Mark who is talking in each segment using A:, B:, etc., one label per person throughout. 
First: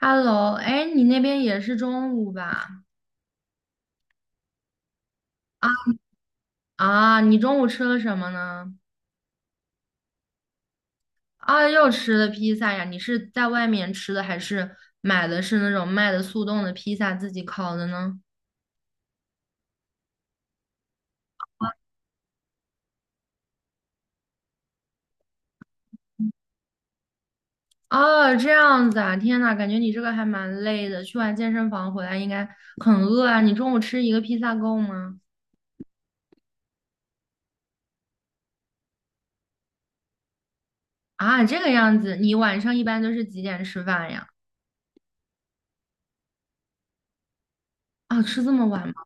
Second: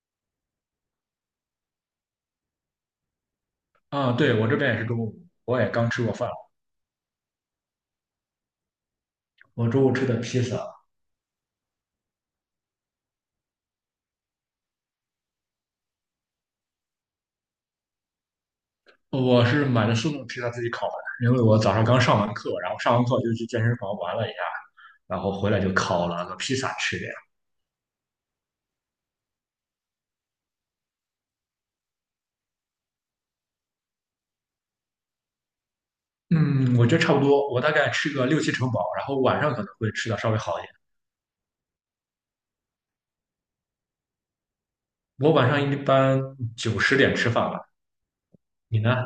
A: Hello，哎，你那边也是中午吧？
B: 啊，对，我这边也是中午，我
A: 啊
B: 也刚吃过饭，
A: 啊，你中午吃了什么呢？
B: 我中午吃的披萨，
A: 啊，又吃了披萨呀？你是在外面吃的，还是买的是那种卖的速冻的披萨自己烤的呢？
B: 我是买的速冻披萨自己烤的，因为我早上刚上完课，然后上完课就去健身房玩了一下，然后回来就烤了个披萨吃这样。
A: 哦，这样子啊，天呐，感觉你这个还蛮累的，去完健身房回来应该很饿啊。你中午吃一个披萨够吗？
B: 嗯，我觉得差不多，我大概吃个六七成饱，然后晚上可能会吃的稍微好一点。
A: 啊，这个样子，你晚上一般都是几点吃饭呀？
B: 我晚上一般九十点吃饭吧，
A: 啊，吃这么
B: 你
A: 晚吗？
B: 呢？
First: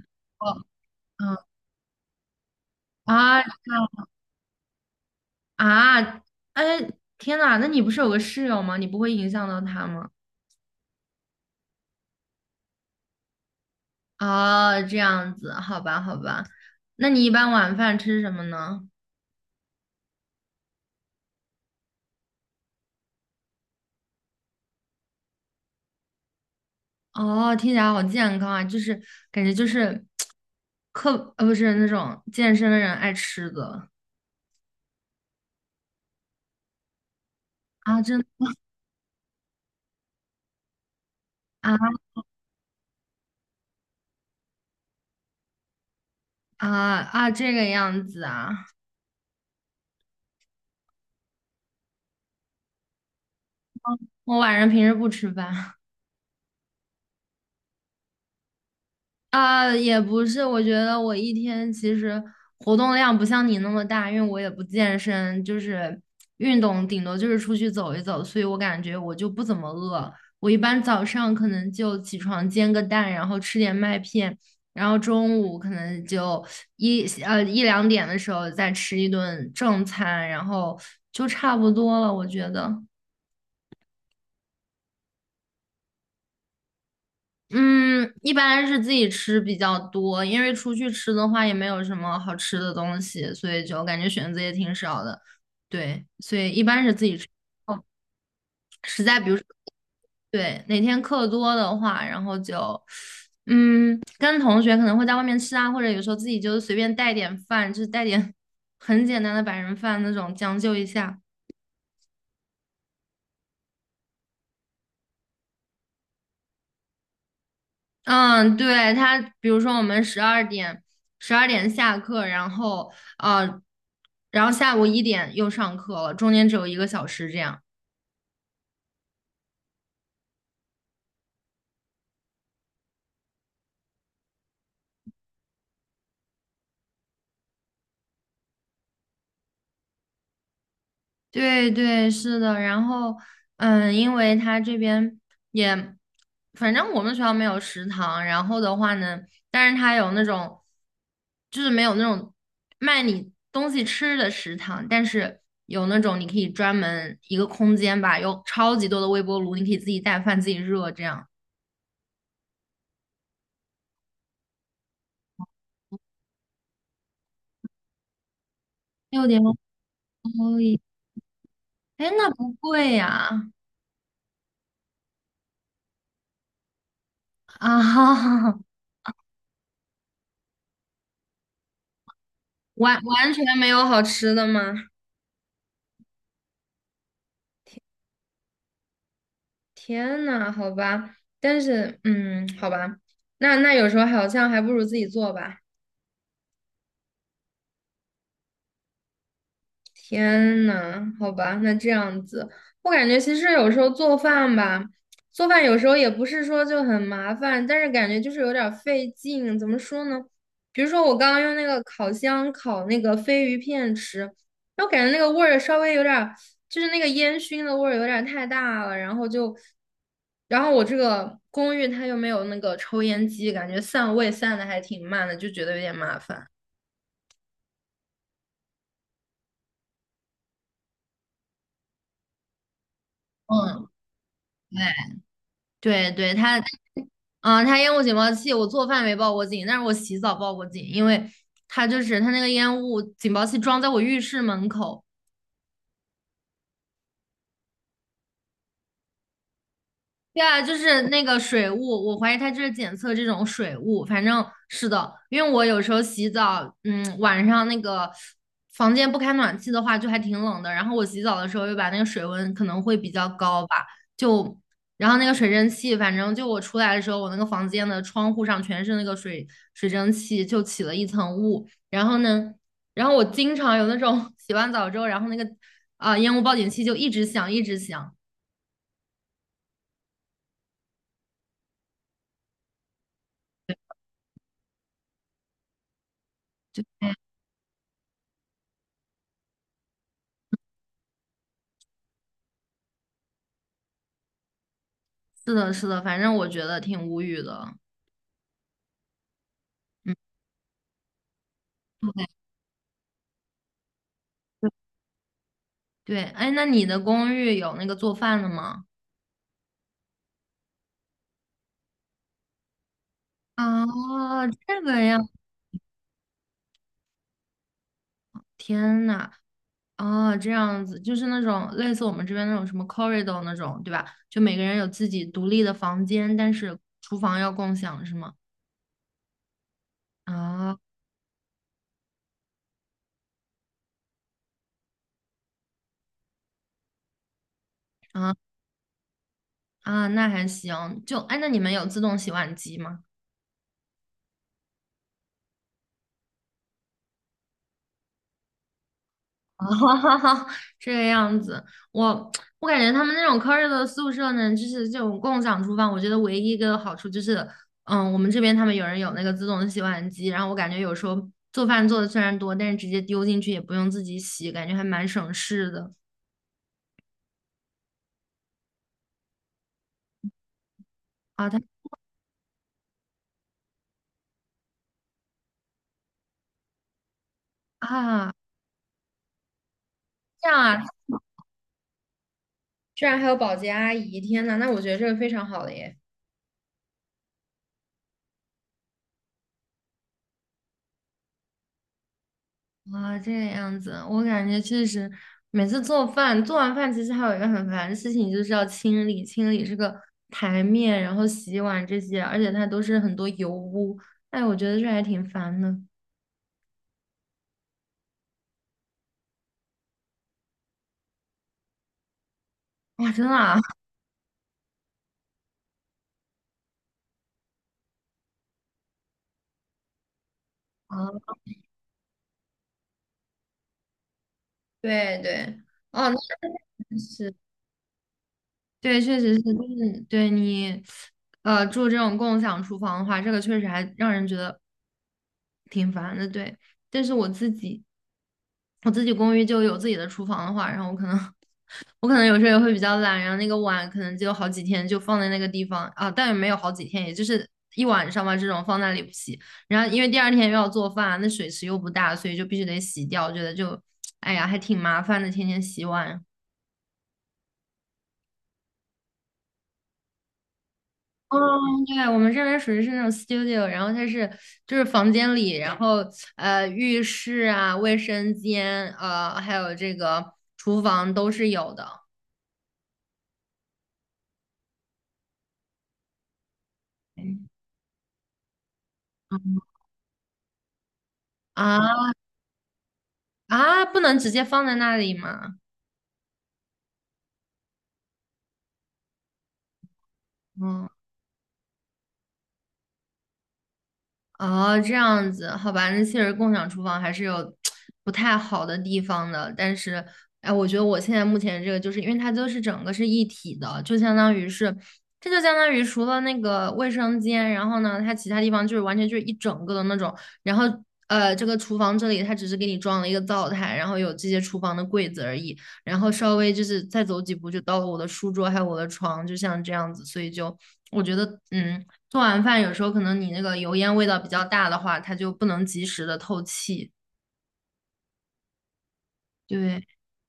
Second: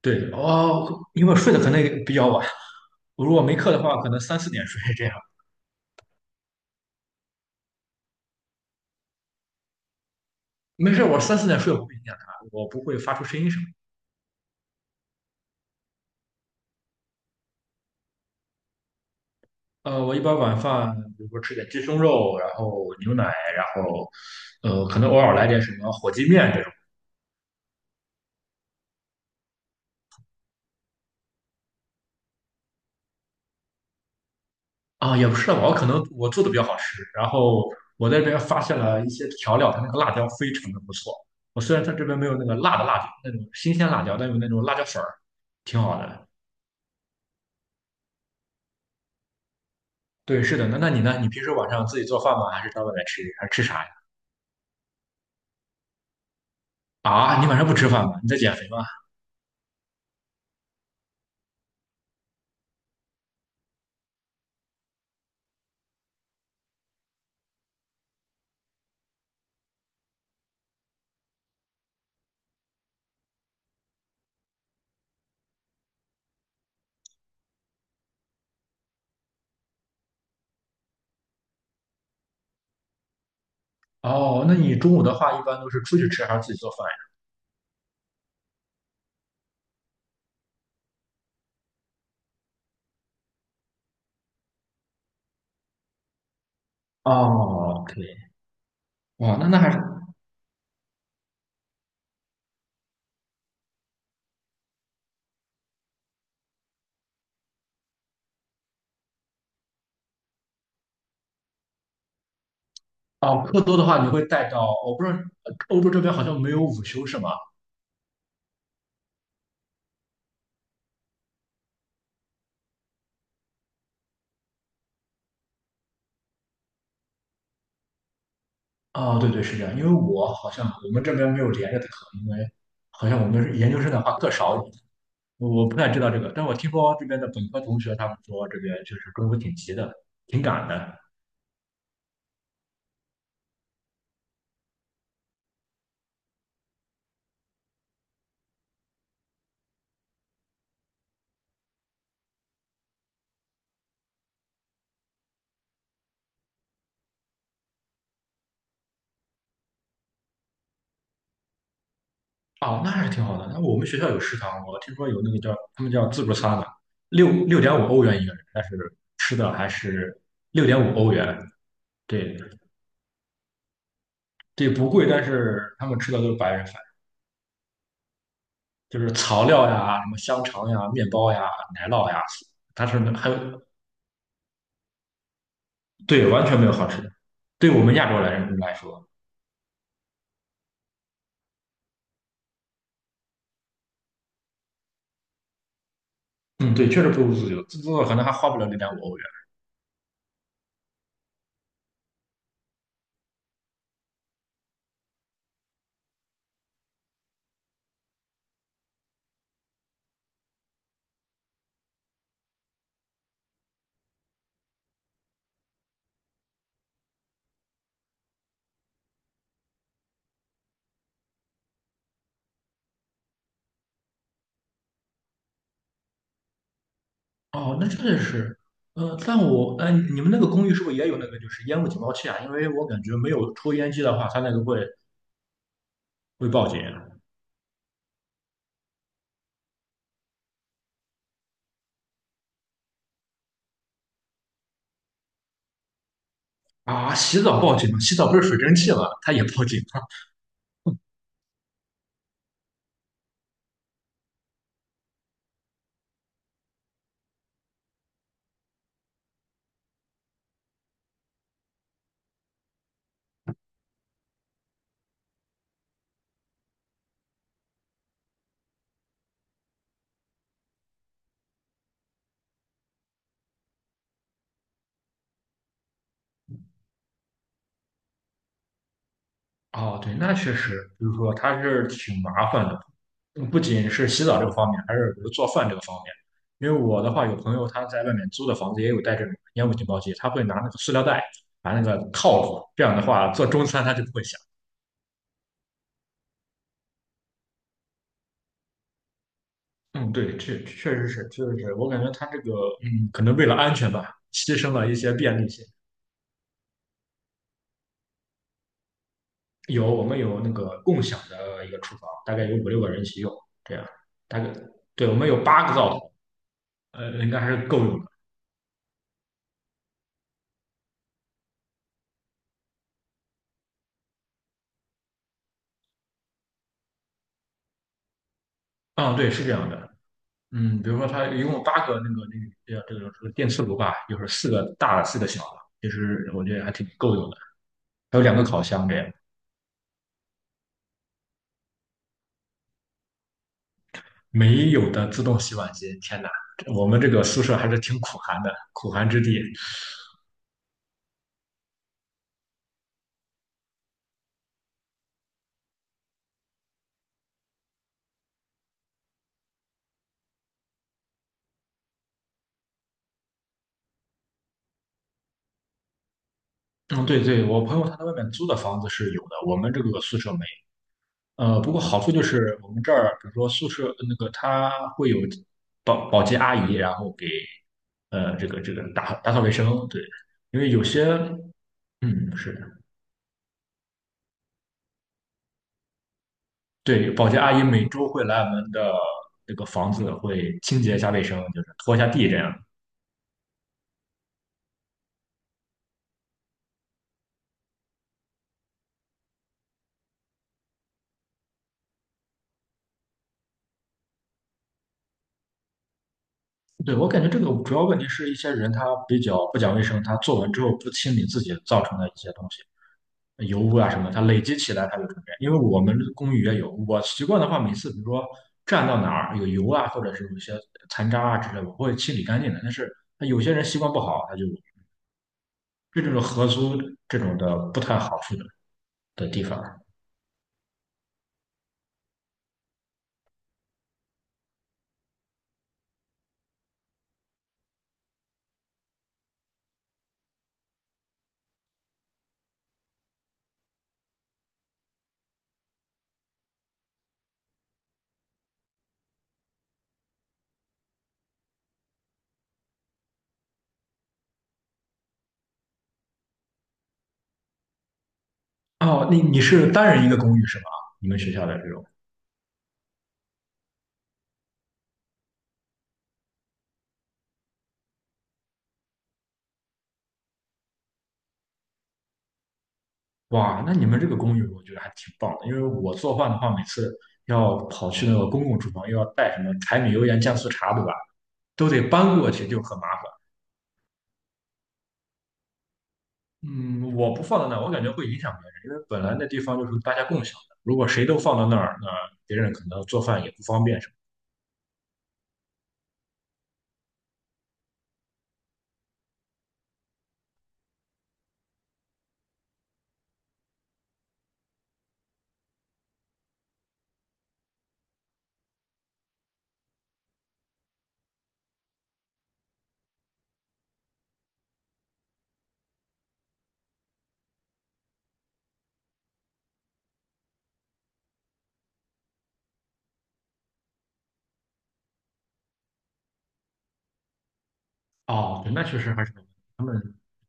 B: 对，
A: 哦，
B: 哦，因为
A: 嗯
B: 睡得可能也比较晚，我如果
A: 啊，
B: 没课的话，可能三四点睡这样。
A: 啊，哎，天呐，那你不是有个室友吗？你不会影响到他吗？
B: 没事，我三四点睡我不影响他，我不会发出声音什么。
A: 哦，这样子，好吧，好吧。那你一般晚饭吃什么呢？
B: 我一般晚饭，比如说吃点鸡胸肉，然后牛奶，然后，可能偶尔来点什么火鸡面这种。
A: 哦，听起来好健康啊，就是感觉就是课不是那种健身的人爱吃的。
B: 啊，也不是吧，我可能我做的比较好吃。然后
A: 啊，
B: 我在
A: 真
B: 这边发现了一些调料，它那个辣椒非常的不错。我虽然它
A: 啊
B: 这边没有那个辣的辣椒，那种新鲜辣椒，但有那种辣椒粉儿，挺好的。
A: 啊啊这个样子啊。
B: 对，是的。那你呢？你平时晚上自己做饭吗？还是到外面吃？还是吃啥呀？
A: 我晚上平时不吃饭。
B: 啊，你晚上不吃饭吗？你在减肥吗？
A: 啊，也不是，我觉得我一天其实活动量不像你那么大，因为我也不健身，就是运动顶多就是出去走一走，所以我感觉我就不怎么饿。我一般早上可能就起床煎个蛋，然后吃点麦片，然后中午可能就一两点的时候再吃一顿正餐，然后就差不多了，我觉得。
B: 哦，那你中午的话一般都是出去吃还是自己做饭
A: 嗯，一般是自己吃比较多，因为出去吃的话也没有什么好吃的东西，所以就感觉选择也挺少的。对，所以一般是自
B: 呀？
A: 己吃。哦，
B: 哦，可以。
A: 实在比如
B: 哇，
A: 说，
B: 那还是
A: 对，哪天课多的话，然后就，嗯，跟同学可能会在外面吃啊，或者有时候自己就随便带点饭，就是带点 很简单的白人饭那种，将就一下。
B: 哦，课多的话，你会带到，我不知道欧洲这边好像没有午休是吗？
A: 嗯，对，他，比如说我们十二点下课，呃，然后下午一点又上课了，中间只有1个小时这样。
B: 啊，对对，是这样，因为我好像我们这边没有连着的课，因为好像我们是研究生的话课少一点，我不太知道这个，但我听说这边的本科同学他们说这边就是中午挺急的，挺赶的。
A: 对对，是的。然后嗯，因为他这边也，反正我们学校没有食堂，然后的话呢，但是他有那种，就是没有那种卖你东西吃的食堂，但是。有那种你可以专门一个空间吧，有超级多的微波炉，你可以自己带饭自己热这样。
B: 哦，那还是挺好的。那我们学校有食堂，我听说有那个叫他们叫自助餐的，六点五欧元一个人，但是
A: 六
B: 吃
A: 点
B: 的还是
A: 多
B: 六点
A: 一，
B: 五欧元，
A: 哎，那
B: 对，
A: 不贵呀！
B: 这不贵，但是他们吃的都是白人饭。
A: 啊，
B: 就是草料呀、什么香肠呀、面包呀、奶酪呀，它是
A: 完
B: 还
A: 完
B: 有
A: 全没有好吃的吗？
B: 对，完全没有好吃的。对我们亚洲来人来说，
A: 天呐，好吧，但是，嗯，好吧，那有时候好像还不如自己做吧。
B: 嗯，对，确实不如自做可能还花不了0.5欧元。
A: 天呐，好吧，那这样子，我感觉其实有时候做饭吧，做饭有时候也不是说就很麻烦，但是感觉就是有点儿费劲。怎么说呢？比如说我刚刚用那个烤箱烤那个飞鱼片吃，我感觉那个味儿稍微有点儿，就是那个烟熏的味儿有点儿太大了，然后就，然后我这个公寓它又没有那个抽烟机，感觉散味散的还挺慢的，就觉得有点麻烦。
B: 哦，那真的是，但我，你们那个公寓是不是也有那个就是烟雾警报器啊？因为我感觉没有抽
A: 嗯。
B: 烟机的话，它那个会
A: 对对对，
B: 会
A: 它
B: 报警
A: 啊，它烟雾警报器，我做饭没报过警，但是我洗澡报过警，因为它就是它那个烟雾警报器装在我浴室门口，
B: 啊。洗澡报警吗？洗澡不是水蒸气吗？它也报警。
A: 对啊，就是那个水雾，我怀疑它就是检测这种水雾。反正是的，因为我有时候洗澡，晚上那个房间不开暖气的话，就还挺冷的。然后我洗澡的时候又把那个水温可能会比较高吧，就然后那个水蒸气，反正就我出来的时候，我那个房间的窗户上全是那个水蒸气，就起了一层雾。然后呢，我经常有那种 洗完澡之后，然后烟雾报警器就一直响，一直响。
B: 哦，对，那确实，就是说它是挺麻烦的，不仅是洗澡这个方面，还是比如做饭这个方面。因为我的话，有朋友他在外面租的房子也有带这种烟雾警报器，他会拿那个塑料袋把那个套住，这样的话做中餐他就不会响。
A: 是的，是的，反正我觉得挺无语的。
B: 嗯，
A: 嗯，
B: 对，这确实是，确实是，我感觉他
A: 对
B: 这个，可能为了安全吧，牺牲了一些便利性。
A: 对，哎，那你的公寓有那个做饭的吗？
B: 有，我们有那个共享的一个厨房，大概有五六个人一起用，这样，大
A: 啊，
B: 概，
A: 这个
B: 对，我
A: 呀，
B: 们有八个灶头，应该还是够用的。
A: 天呐，哦，这样子，就是那种类似我们这边那种什么 corridor 那种，对吧？就每个人有自己独立的房间，但是厨房要共享，是吗？
B: 嗯，对，是这样的。
A: 啊
B: 嗯，比如说它一共有八个电磁炉吧，就是四个大的，四个小的，其实我觉得还挺够用的。还有
A: 啊
B: 两个烤箱这样，
A: 啊，那还行。就，哎，那你们有自动洗碗机吗？
B: 没有的自动洗碗机，天哪，我们这个宿舍还是挺苦寒的，苦寒之地。
A: 啊，这个样子，我我感觉他们那种 c u 的宿舍呢，就是这种共享厨房，我觉得唯一一个好处就是，嗯，我们这边他们有人有那个自动的洗碗机，然后我感觉有时候做饭做的虽然多，但是直接丢进去也不用自己洗，感觉还蛮省事的。
B: 嗯，对对，我朋友他在外面租的房子是有的，我们这个宿舍没。
A: 啊。他
B: 不过好处就是我们这儿，比如说宿舍那个他会有保洁阿姨，然后给
A: 啊，
B: 打扫卫生，对，
A: 这
B: 因
A: 样
B: 为有
A: 啊，
B: 些嗯是。
A: 居然还有保洁阿姨，天呐，那我觉得这个非常好的耶。
B: 对，保洁阿姨每周会来我们的这个房子，会清洁一下卫生，就是拖一下地这样。
A: 啊，这个样子，我感觉确实，每次做饭，做完饭其实还有一个很烦的事情，就是要清理清理这个台面，然后洗碗这些，而且它都是很多油污，哎，我觉得这还挺烦的。
B: 对，我感觉这个主要问题是一些人他比较不讲卫生，他做完之后不清理自己造成的一些东西，
A: 哇，真的
B: 油
A: 啊？
B: 污啊什么，他累积起来他就成这样。因为我们公寓也有，我习惯的话，每次比如说站到哪儿有油啊，或者是有一些
A: 啊，
B: 残渣啊之类的，我会清理干净的。但是他有些人习惯不好，他就
A: 对对，
B: 这
A: 哦，
B: 种合租
A: 那
B: 这
A: 是
B: 种的不太好处的
A: 对，确
B: 的
A: 实是，
B: 地
A: 就
B: 方。
A: 是对你，住这种共享厨房的话，这个确实还让人觉得挺烦的。对，但是我自己公寓就有自己的厨房的话，然后我可能，我可能有时候也会比较懒，然后那个碗可能就好几天就放在那个地方啊，但也没有好几天，也就是一晚上吧，这种放那里不洗。然后因为第二天又要做饭，那水池又不大，所以就必须得洗掉，我觉得就，哎呀，还挺麻烦的，天天洗碗。
B: 哦，你是单人一个公寓是吧？你们学校的这
A: 嗯，
B: 种，
A: 对，我们这边属于是那种 studio，然后就是房间里，然后浴室啊、卫生间，还有这个厨房都是有的。
B: 哇，那你们这个公寓我觉得还挺棒的，因为我做饭的话，每次
A: 嗯
B: 要跑去那个公共厨房，又要带什么柴米油盐酱醋茶，对吧？都得
A: 啊
B: 搬过去，就很麻烦。
A: 啊，不能直接放在那里吗？
B: 嗯，我不放在那儿，我感觉会影响别人，因为本来那地方就是大家共享的，如果
A: 嗯。
B: 谁都放到那儿，那别人可能做饭也不方便什
A: 哦，这样子，好吧，那确实共享厨房还是有不太好的地方的，但是，哎，我觉得我现在目前这个，就是因为它就是整个是一体的，就相当于是，这就相当于除了那个卫生间，然后呢，它其他地方就是完全就是一整个的那种，然后这个厨房这里它只是给你装了一个灶台，然后有这些厨房的柜子而已，然后稍微就是再走几步就到了我的书桌还有我的床，就像这样子，所以就我觉得，嗯。做完饭有时候可能你那个油烟味道比较大的话，它就不能及时的透气。
B: 么。哦，对，那确实还是他们
A: 对，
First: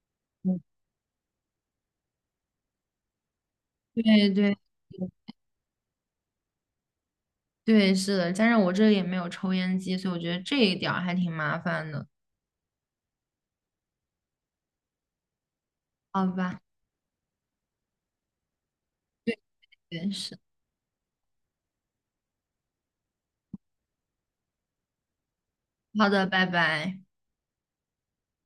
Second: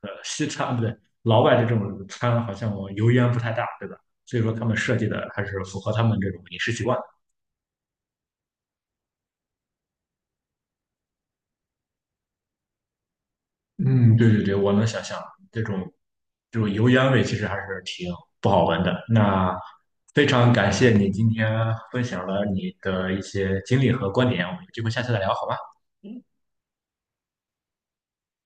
B: 西
A: 嗯
B: 餐不对，老外的这种餐好像油烟不太大，对吧？
A: 对
B: 所以说
A: 对
B: 他们设计的还是符合他们这种饮食习惯。
A: 对，是的。加上我这里也没有抽烟机，所以我觉得这一点儿还挺麻烦的。
B: 嗯，对对对，我能想象这种
A: 好吧，
B: 这种油烟味其实还是挺不好闻的。那
A: 对，
B: 非
A: 是。
B: 常感谢你今天分享了你的一些经历和观点，我们有机会下次再聊，好吧？
A: 好的，拜拜。